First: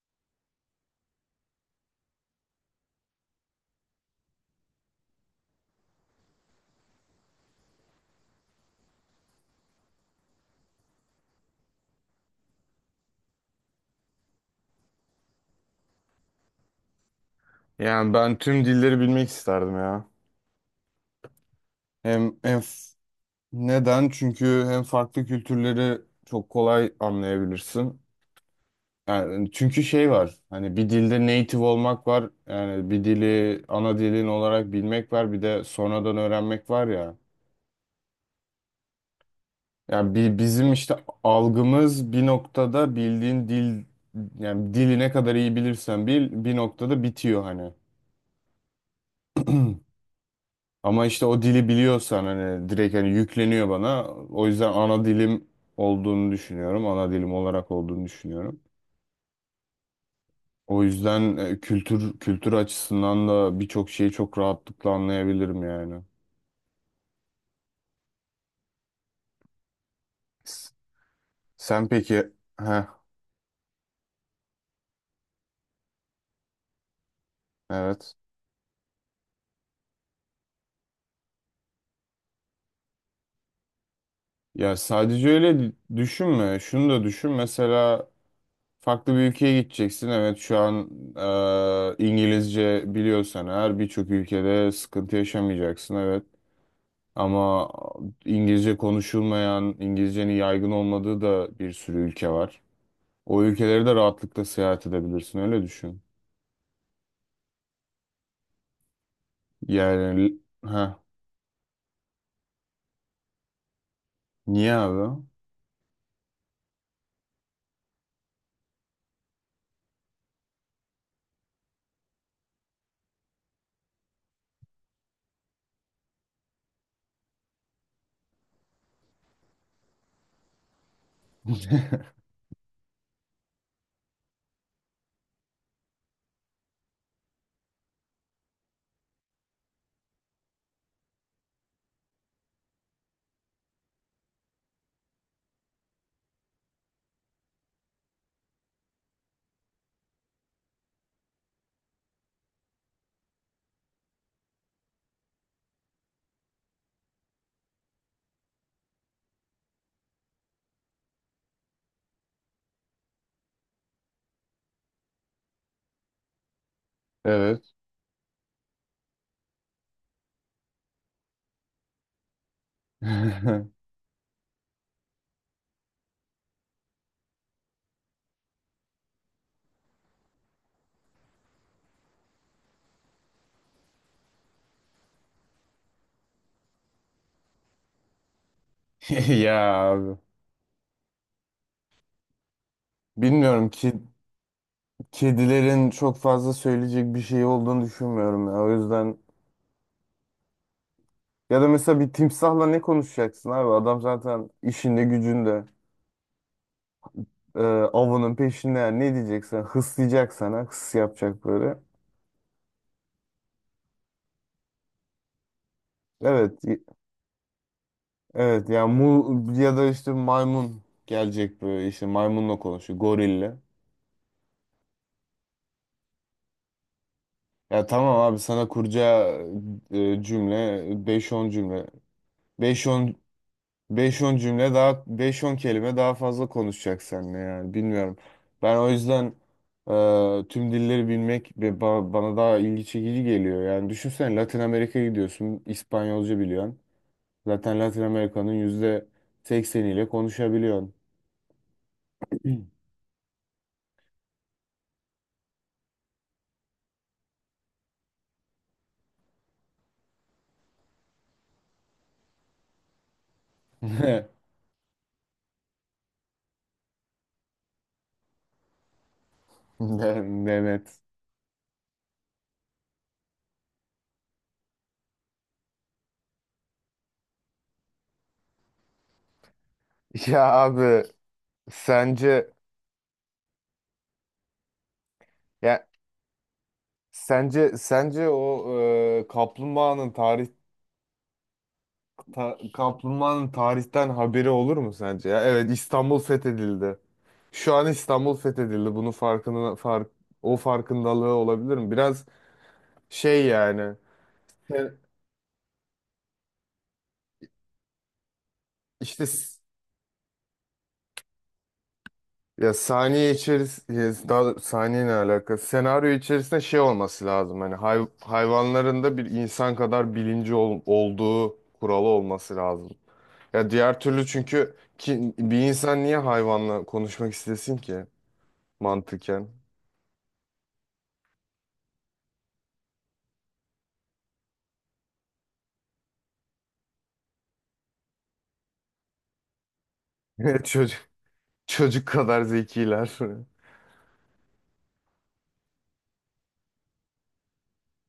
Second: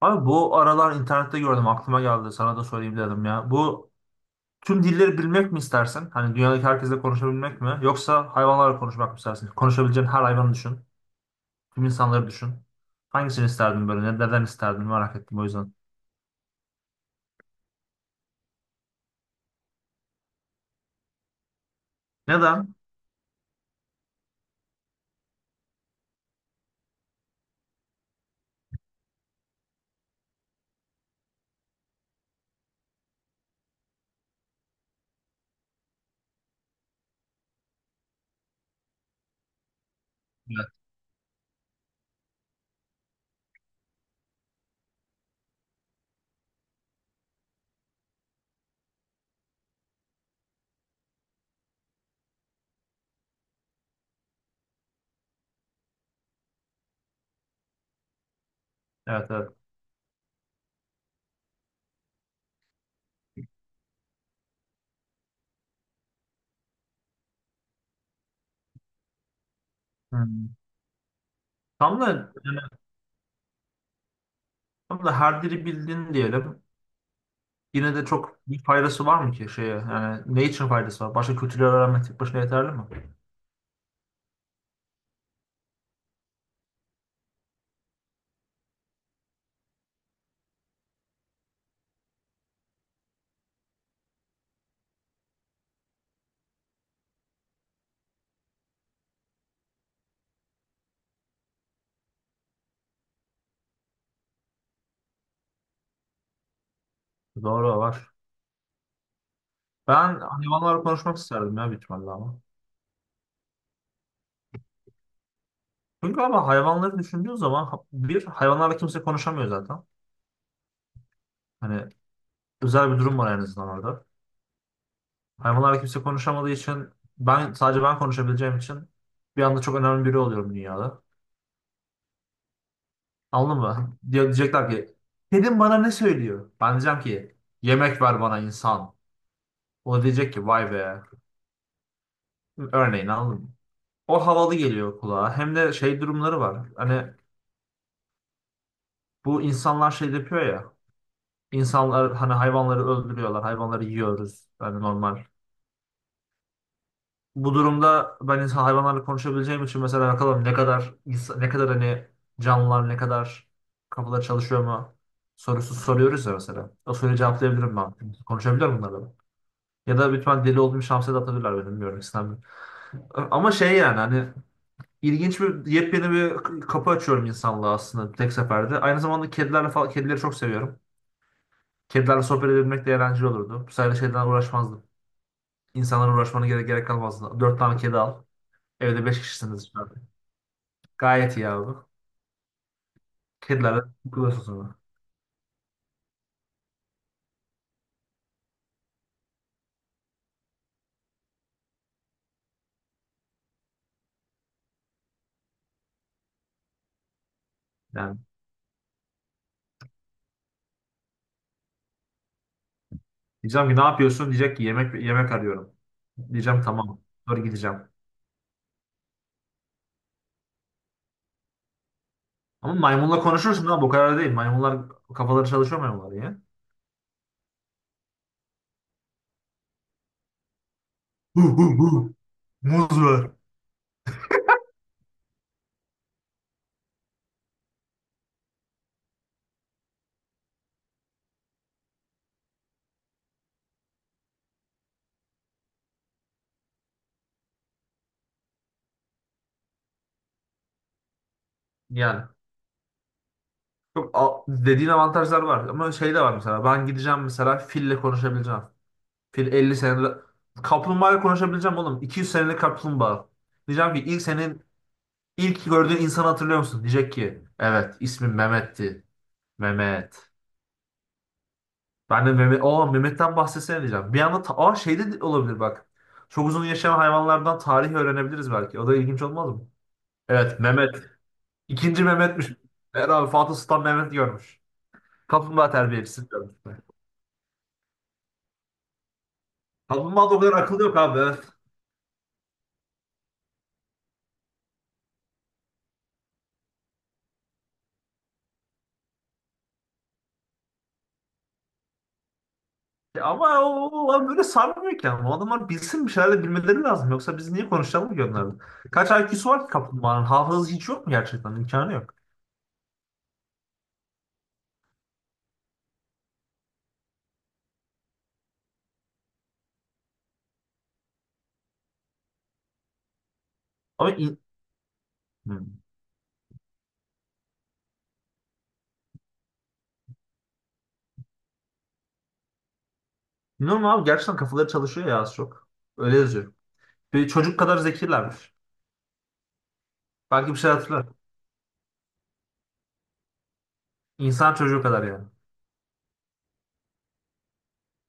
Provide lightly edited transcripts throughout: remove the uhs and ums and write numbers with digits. Abi, bu aralar internette gördüm, aklıma geldi sana da söyleyeyim dedim ya. Bu tüm dilleri bilmek mi istersin? Hani dünyadaki herkesle konuşabilmek mi? Yoksa hayvanlarla konuşmak mı istersin? Konuşabileceğin her hayvanı düşün. Tüm insanları düşün. Hangisini isterdin böyle? Neden isterdin? Merak ettim, o yüzden. Yani ben tüm dilleri bilmek isterdim ya. Hem, hem Neden? f- neden? Çünkü hem farklı kültürleri çok kolay anlayabilirsin. Yani hani, çünkü şey var. Hani bir dilde native olmak var. Yani bir dili ana dilin olarak bilmek var. Bir de sonradan öğrenmek var ya. Yani Evet. bizim işte algımız bir noktada bildiğin dil, yani dili ne kadar iyi bilirsen bil bir noktada bitiyor hani. Ama işte o dili biliyorsan hani direkt hani yükleniyor bana. O yüzden ana dilim olduğunu düşünüyorum. Ana dilim olarak olduğunu düşünüyorum. Evet, evet. O yüzden kültür açısından da birçok şeyi çok rahatlıkla anlayabilirim yani. Hmm. S- Sen Tam da, peki yani, heh, tam da her dili bildin diyelim. Yine de evet. çok bir faydası var mı ki şeye? Yani ne için faydası var? Başka kültürleri öğrenmek tek başına yeterli mi? Ya sadece öyle düşünme. Şunu da düşün. Mesela farklı bir ülkeye gideceksin. Evet, şu an İngilizce biliyorsan eğer birçok ülkede sıkıntı yaşamayacaksın. Evet. Ama İngilizce konuşulmayan, İngilizcenin yaygın olmadığı da bir sürü ülke var. O ülkeleri de rahatlıkla seyahat edebilirsin, öyle düşün. Doğru var. Ben Yani, hayvanlarla ha, konuşmak isterdim ya, büyük ihtimalle ama. niye abi? Çünkü ama hayvanları düşündüğün zaman bir hayvanlarla kimse konuşamıyor zaten. Hani özel bir durum var en azından orada. Hayvanlarla kimse konuşamadığı için, ben sadece ben konuşabileceğim için, bir anda çok önemli biri oluyorum dünyada. Anladın mı? Hani diyecekler ki kedim bana ne söylüyor? Ben diyeceğim ki yemek ver bana insan. O da diyecek ki vay be. Örneğin, anladın mı? O havalı geliyor kulağa. Hem de şey durumları var. Hani bu insanlar şey yapıyor ya. İnsanlar hani hayvanları öldürüyorlar. Hayvanları yiyoruz. Yani normal. Bu durumda ben insan hayvanlarla konuşabileceğim için mesela bakalım ne kadar hani canlılar, ne kadar kafaları çalışıyor mu sorusu soruyoruz ya mesela. O soruyu Evet. cevaplayabilirim ben. Konuşabilir miyim bunlarla ben? Ya da lütfen deli olduğum şamsa da atabilirler beni, bilmiyorum, istemiyorum. Ama şey, yani hani, ilginç bir yepyeni bir kapı açıyorum insanlığa aslında tek seferde. Aynı zamanda kedilerle falan, kedileri çok seviyorum. Kedilerle sohbet edebilmek de eğlenceli olurdu. Bu sayede şeyden uğraşmazdım. İnsanlara uğraşmana gerek kalmazdı. Dört tane kedi al. Evde beş Ya kişisiniz. abi. Gayet iyi abi. Bilmiyorum Kedilerle ki takılıyorsun sonra. kedilerin çok fazla söyleyecek bir şey olduğunu düşünmüyorum ya. O yüzden ya da mesela bir timsahla ne konuşacaksın abi? Adam zaten işinde gücünde Yani avının peşinde, yani ne diyeceksen hıslayacak sana, hıs yapacak böyle. diyeceğim ki ne yapıyorsun? Diyecek ki yemek yemek arıyorum. Evet. Diyeceğim tamam. Sonra gideceğim. Evet, ya mu ya da işte maymun gelecek, böyle işte maymunla Ama konuşuyor maymunla gorille. konuşursun abi, o kadar değil. Maymunlar, kafaları çalışıyor maymunlar ya. Ya tamam abi, sana kuracağı cümle beş Hu on hu cümle. hu. beş Muz on ver. beş on cümle daha, beş on kelime daha fazla konuşacak seninle, yani bilmiyorum. Ben o yüzden tüm dilleri bilmek bana daha ilgi çekici geliyor. Yani düşünsene, Latin Amerika'ya gidiyorsun, İspanyolca biliyorsun. Zaten Latin Amerika'nın %80'iyle konuşabiliyorsun. Yani çok dediğin avantajlar var ama şey de var, mesela ben gideceğim, mesela fille konuşabileceğim. Fil 50 senelik kaplumbağayla konuşabileceğim oğlum. 200 senelik kaplumbağa. Diyeceğim ki senin ilk gördüğün insanı hatırlıyor musun? Diyecek ki evet, ismim Mehmet'ti. Mehmet. Mehmet. Ben de Mehmet, Mehmet'ten bahsetsene diyeceğim. Bir anda şey de olabilir bak. Çok uzun yaşayan hayvanlardan tarih öğrenebiliriz belki. O da ilginç olmaz mı? Ya Evet Mehmet. abi, İkinci Mehmet'miş. sence Her abi Fatih Sultan Mehmet görmüş. Kaplumbağa ya terbiyecisi görmüş. O e, kaplumbağanın Kaplumbağa da o tarih kadar akıllı yok abi. Evet. Kaplumbağanın tarihten haberi olur mu sence? Ya evet, İstanbul fethedildi. Şu an İstanbul fethedildi. Bunun farkına fark o farkındalığı olabilir mi? Biraz Ya şey ama o, yani. o adam böyle Sen- sarmıyor ki ama. O adamlar bilsin, bir şeyler de bilmeleri lazım. Yoksa biz niye konuşalım ki onlarla? Kaç İşte. IQ'su var ki kaplumbağanın? Hafızası hiç yok mu gerçekten? İmkanı yok. Ya, saniye içerisinde, daha doğrusu saniye ne alaka? Senaryo içerisinde şey olması lazım. Hani hayvanların da bir insan kadar bilinci olduğu kuralı olması lazım. Ya diğer Ama türlü, in... çünkü ki, bir Hmm. insan niye hayvanla konuşmak istesin ki mantıken? Bilmiyorum abi, gerçekten kafaları çalışıyor ya az çok. Öyle yazıyor. Ve çocuk kadar zekilermiş. Belki bir şey Çocuk hatırlar. çocuk kadar zekiler. İnsan çocuğu kadar yani.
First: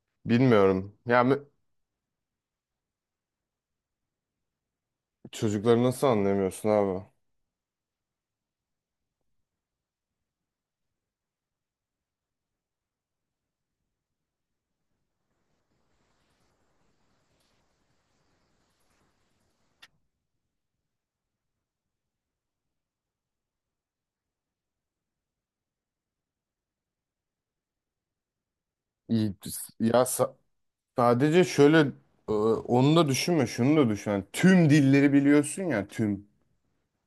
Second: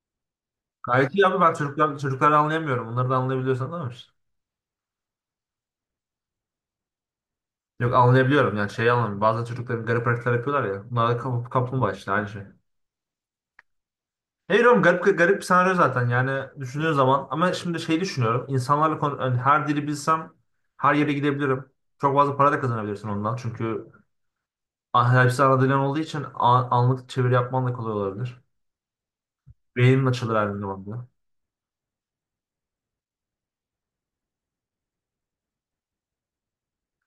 Bilmiyorum. Gayet Ya iyi abi. mü- Ben çocukları anlayamıyorum. Onları da anlayabiliyorsan anlamış. çocukları nasıl anlamıyorsun abi? Yok, anlayabiliyorum, yani şeyi anlamıyorum. Bazen çocukların garip hareketler yapıyorlar ya. Bunlar da kaplumbağa işte, aynı şey. Hayır oğlum, garip bir senaryo zaten yani düşündüğün zaman. Ama şimdi şey düşünüyorum. İnsanlarla konu, yani her dili bilsem her yere gidebilirim. Çok fazla para da kazanabilirsin ondan. Çünkü hepsi ana dilin olduğu için anlık çeviri yapman da kolay olabilir. İyi, ya Beynin sa- açılır her zaman. sadece şöyle onu da düşünme, şunu da düşün. Yani tüm dilleri biliyorsun ya, tüm.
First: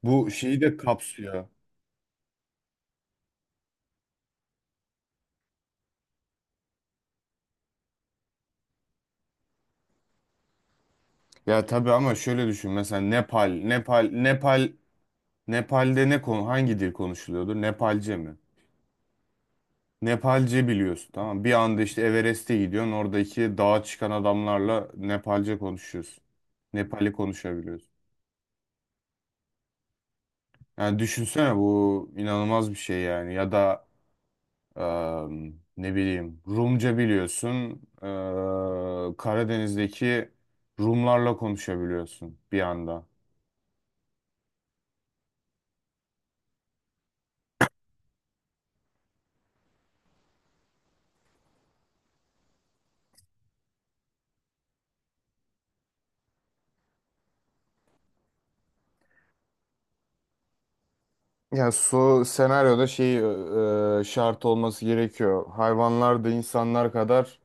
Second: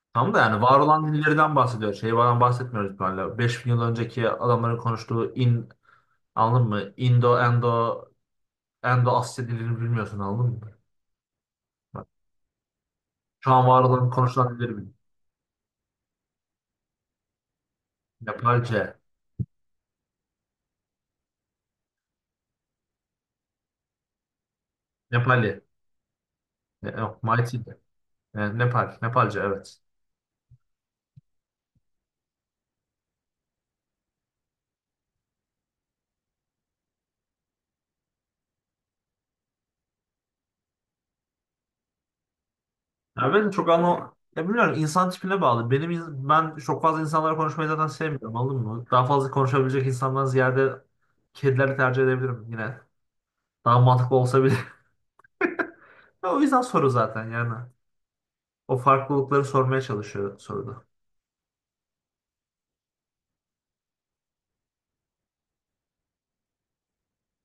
Bu Tam da şeyi yani de var olan kapsıyor. dillerden bahsediyor. Şey falan bahsetmiyoruz böyle. 5 bin yıl önceki adamların konuştuğu anladın mı? Endo Asya dilini bilmiyorsun, anladın mı? Ya tabii, ama şöyle düşün, mesela Şu an var olan konuşulan dilleri bil. Nepal'de ne konu hangi dil konuşuluyordur? Nepalce mi? Nepalce, Nepalce biliyorsun, tamam mı? Bir anda işte Everest'e gidiyorsun. Oradaki dağa çıkan adamlarla Nepali, Nepalce konuşuyorsun. ne, Nepali yok, Maiti de. konuşabiliyorsun. Nepal, Nepalce, evet. Yani düşünsene, bu inanılmaz bir şey yani. Ya da ne bileyim Rumca biliyorsun. Karadeniz'deki Rumlarla konuşabiliyorsun bir anda. Ya ben çok anlam, ya bilmiyorum, insan tipine bağlı. Benim ben çok fazla insanlarla konuşmayı zaten sevmiyorum, anladın mı? Daha fazla konuşabilecek insandan ziyade kedileri tercih edebilirim yine. Daha mantıklı olsa. O yüzden soru zaten yani. O farklılıkları sormaya çalışıyor soruda. Yani su senaryoda şey şart olması gerekiyor. Hayvanlar da insanlar kadar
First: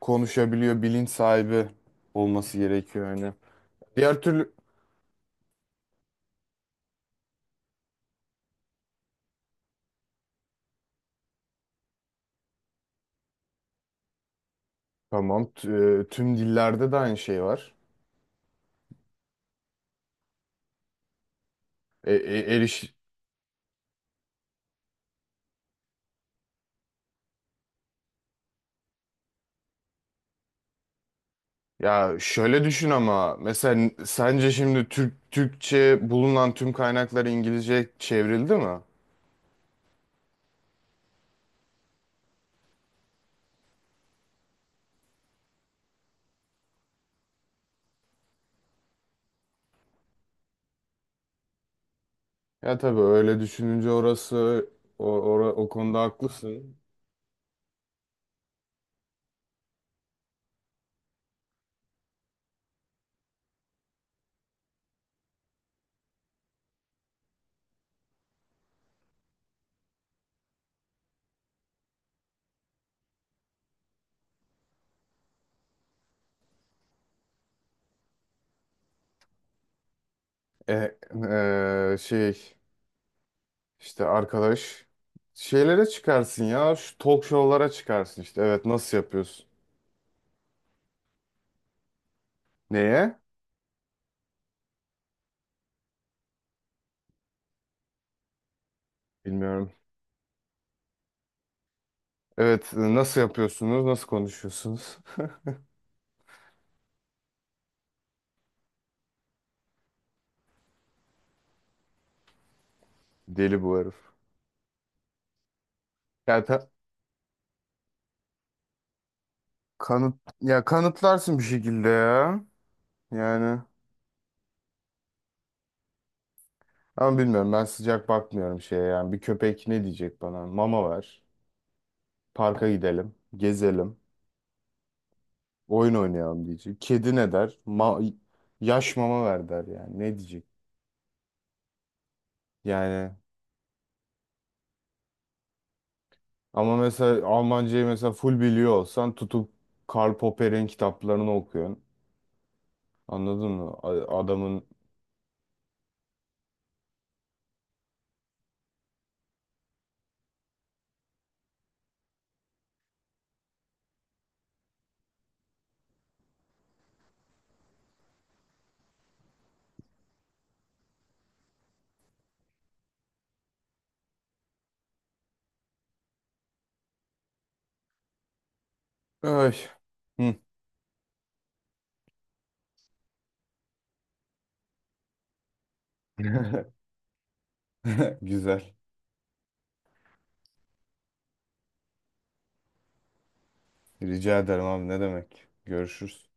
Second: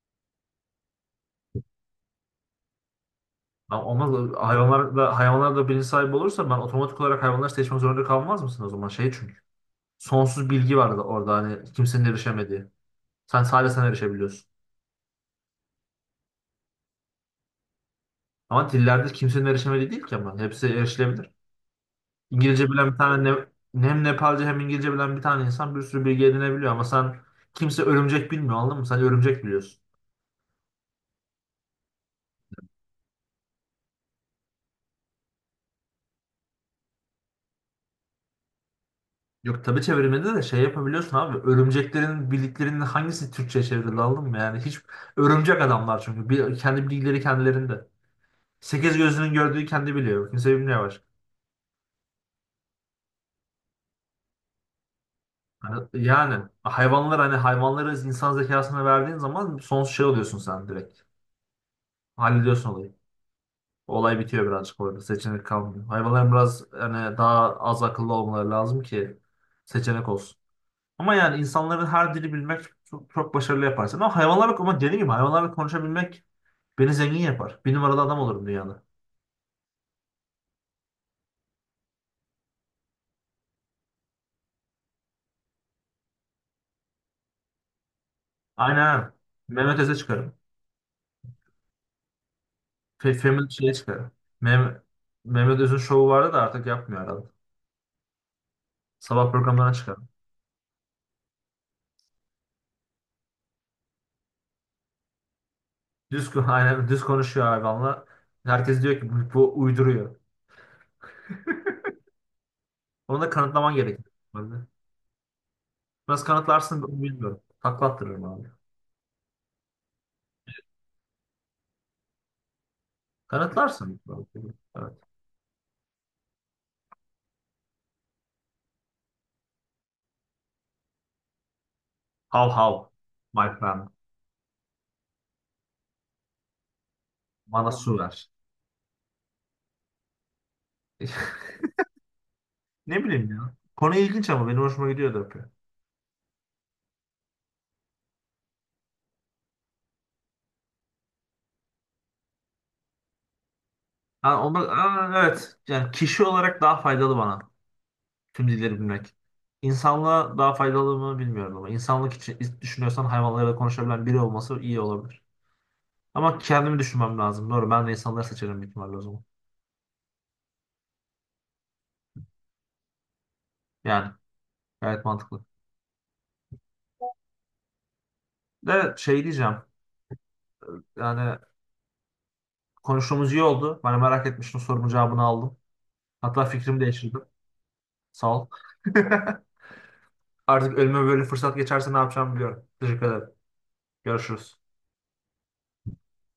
konuşabiliyor, bilinç sahibi olması gerekiyor yani. Ama olmaz, Diğer türlü hayvanlarla bilinç sahibi olursa ben otomatik olarak hayvanları seçmek zorunda kalmaz mısın o zaman? Şey çünkü. Sonsuz bilgi var da orada hani kimsenin erişemediği. Sen sadece sen erişebiliyorsun. tamam, tüm dillerde de aynı şey var. Ama dillerde kimsenin erişemediği değil ki ama. Hepsi erişilebilir. E, e, İngilizce eriş bilen bir tane, ne, hem Nepalce hem İngilizce bilen bir tane insan bir sürü bilgi edinebiliyor, ama sen, kimse örümcek bilmiyor, anladın mı? Sen örümcek biliyorsun. ya şöyle düşün ama, mesela sence şimdi Türkçe bulunan tüm kaynaklar İngilizce çevrildi mi? Yok tabii, çevirmede de şey yapabiliyorsun abi. Örümceklerin bildiklerinin hangisi Türkçe çevrildi, anladın mı? Yani hiç, örümcek adamlar çünkü. Bir, kendi bilgileri kendilerinde. Sekiz gözünün gördüğü kendi biliyor. Kimse bilmiyor başka. Ya tabii, öyle düşününce o Hani, konuda yani haklısın. hayvanlar hani hayvanları insan zekasına verdiğin zaman sonsuz şey oluyorsun sen direkt. Hallediyorsun olayı. Olay bitiyor birazcık orada. Seçenek kalmıyor. Hayvanların biraz hani daha az akıllı olmaları lazım ki seçenek olsun. Ama yani insanların her dili bilmek çok, çok başarılı yaparsın. Ama hayvanlarla, ama dediğim gibi hayvanlarla konuşabilmek beni zengin yapar. Bir numaralı adam olurum dünyada. E, e, şey İşte arkadaş, şeylere çıkarsın ya, şu talk show'lara çıkarsın işte, evet, nasıl Aynen. yapıyorsun? Mehmet Öz'e çıkarım. Neye? Femin şeye çıkarım. Mehmet, Mehmet Öz'ün şovu vardı da artık yapmıyor herhalde. Sabah Bilmiyorum. programlarına çıkarım. Evet, nasıl yapıyorsunuz? Nasıl konuşuyorsunuz? Düz, aynen, düz konuşuyor hayvanla. Herkes diyor ki bu uyduruyor. Onu da Deli kanıtlaman bu herif. gerekiyor. Normalde. Nasıl Ya ta- kanıtlarsın ben bilmiyorum. Takla attırırım abi. kanıt ya kanıtlarsın bir şekilde ya. Yani, Kanıtlarsın. Evet. ama bilmiyorum, ben sıcak bakmıyorum şeye yani, bir köpek ne diyecek bana? Mama ver. Hav Parka hav. gidelim, My friend. gezelim, oyun oynayalım diyecek. Kedi ne der? Bana su ver. Yaş mama ver der yani. Ne diyecek? Ne Yani. bileyim ya. Konu ilginç ama benim hoşuma gidiyor da yapıyor. Ama mesela Almancayı mesela full biliyor olsan tutup Karl Popper'in kitaplarını okuyorsun. Anladın mı? Ha, onda, Adamın... evet. Yani kişi olarak daha faydalı bana tüm dilleri bilmek. İnsanlığa daha faydalı mı bilmiyorum, ama insanlık için düşünüyorsan hayvanlarla konuşabilen biri olması iyi olabilir. Ama kendimi düşünmem lazım. Doğru, ben de insanları seçerim büyük ihtimalle o zaman. Yani gayet mantıklı. De şey Ay. diyeceğim. Hı. Yani konuştuğumuz iyi oldu. Ben merak etmiştim, sorumun cevabını aldım. Hatta fikrimi değiştirdim. Sağ ol. Güzel. Artık ölüme böyle fırsat geçerse ne yapacağımı biliyorum. Teşekkür ederim. Rica Görüşürüz. ederim abi, ne demek. Görüşürüz.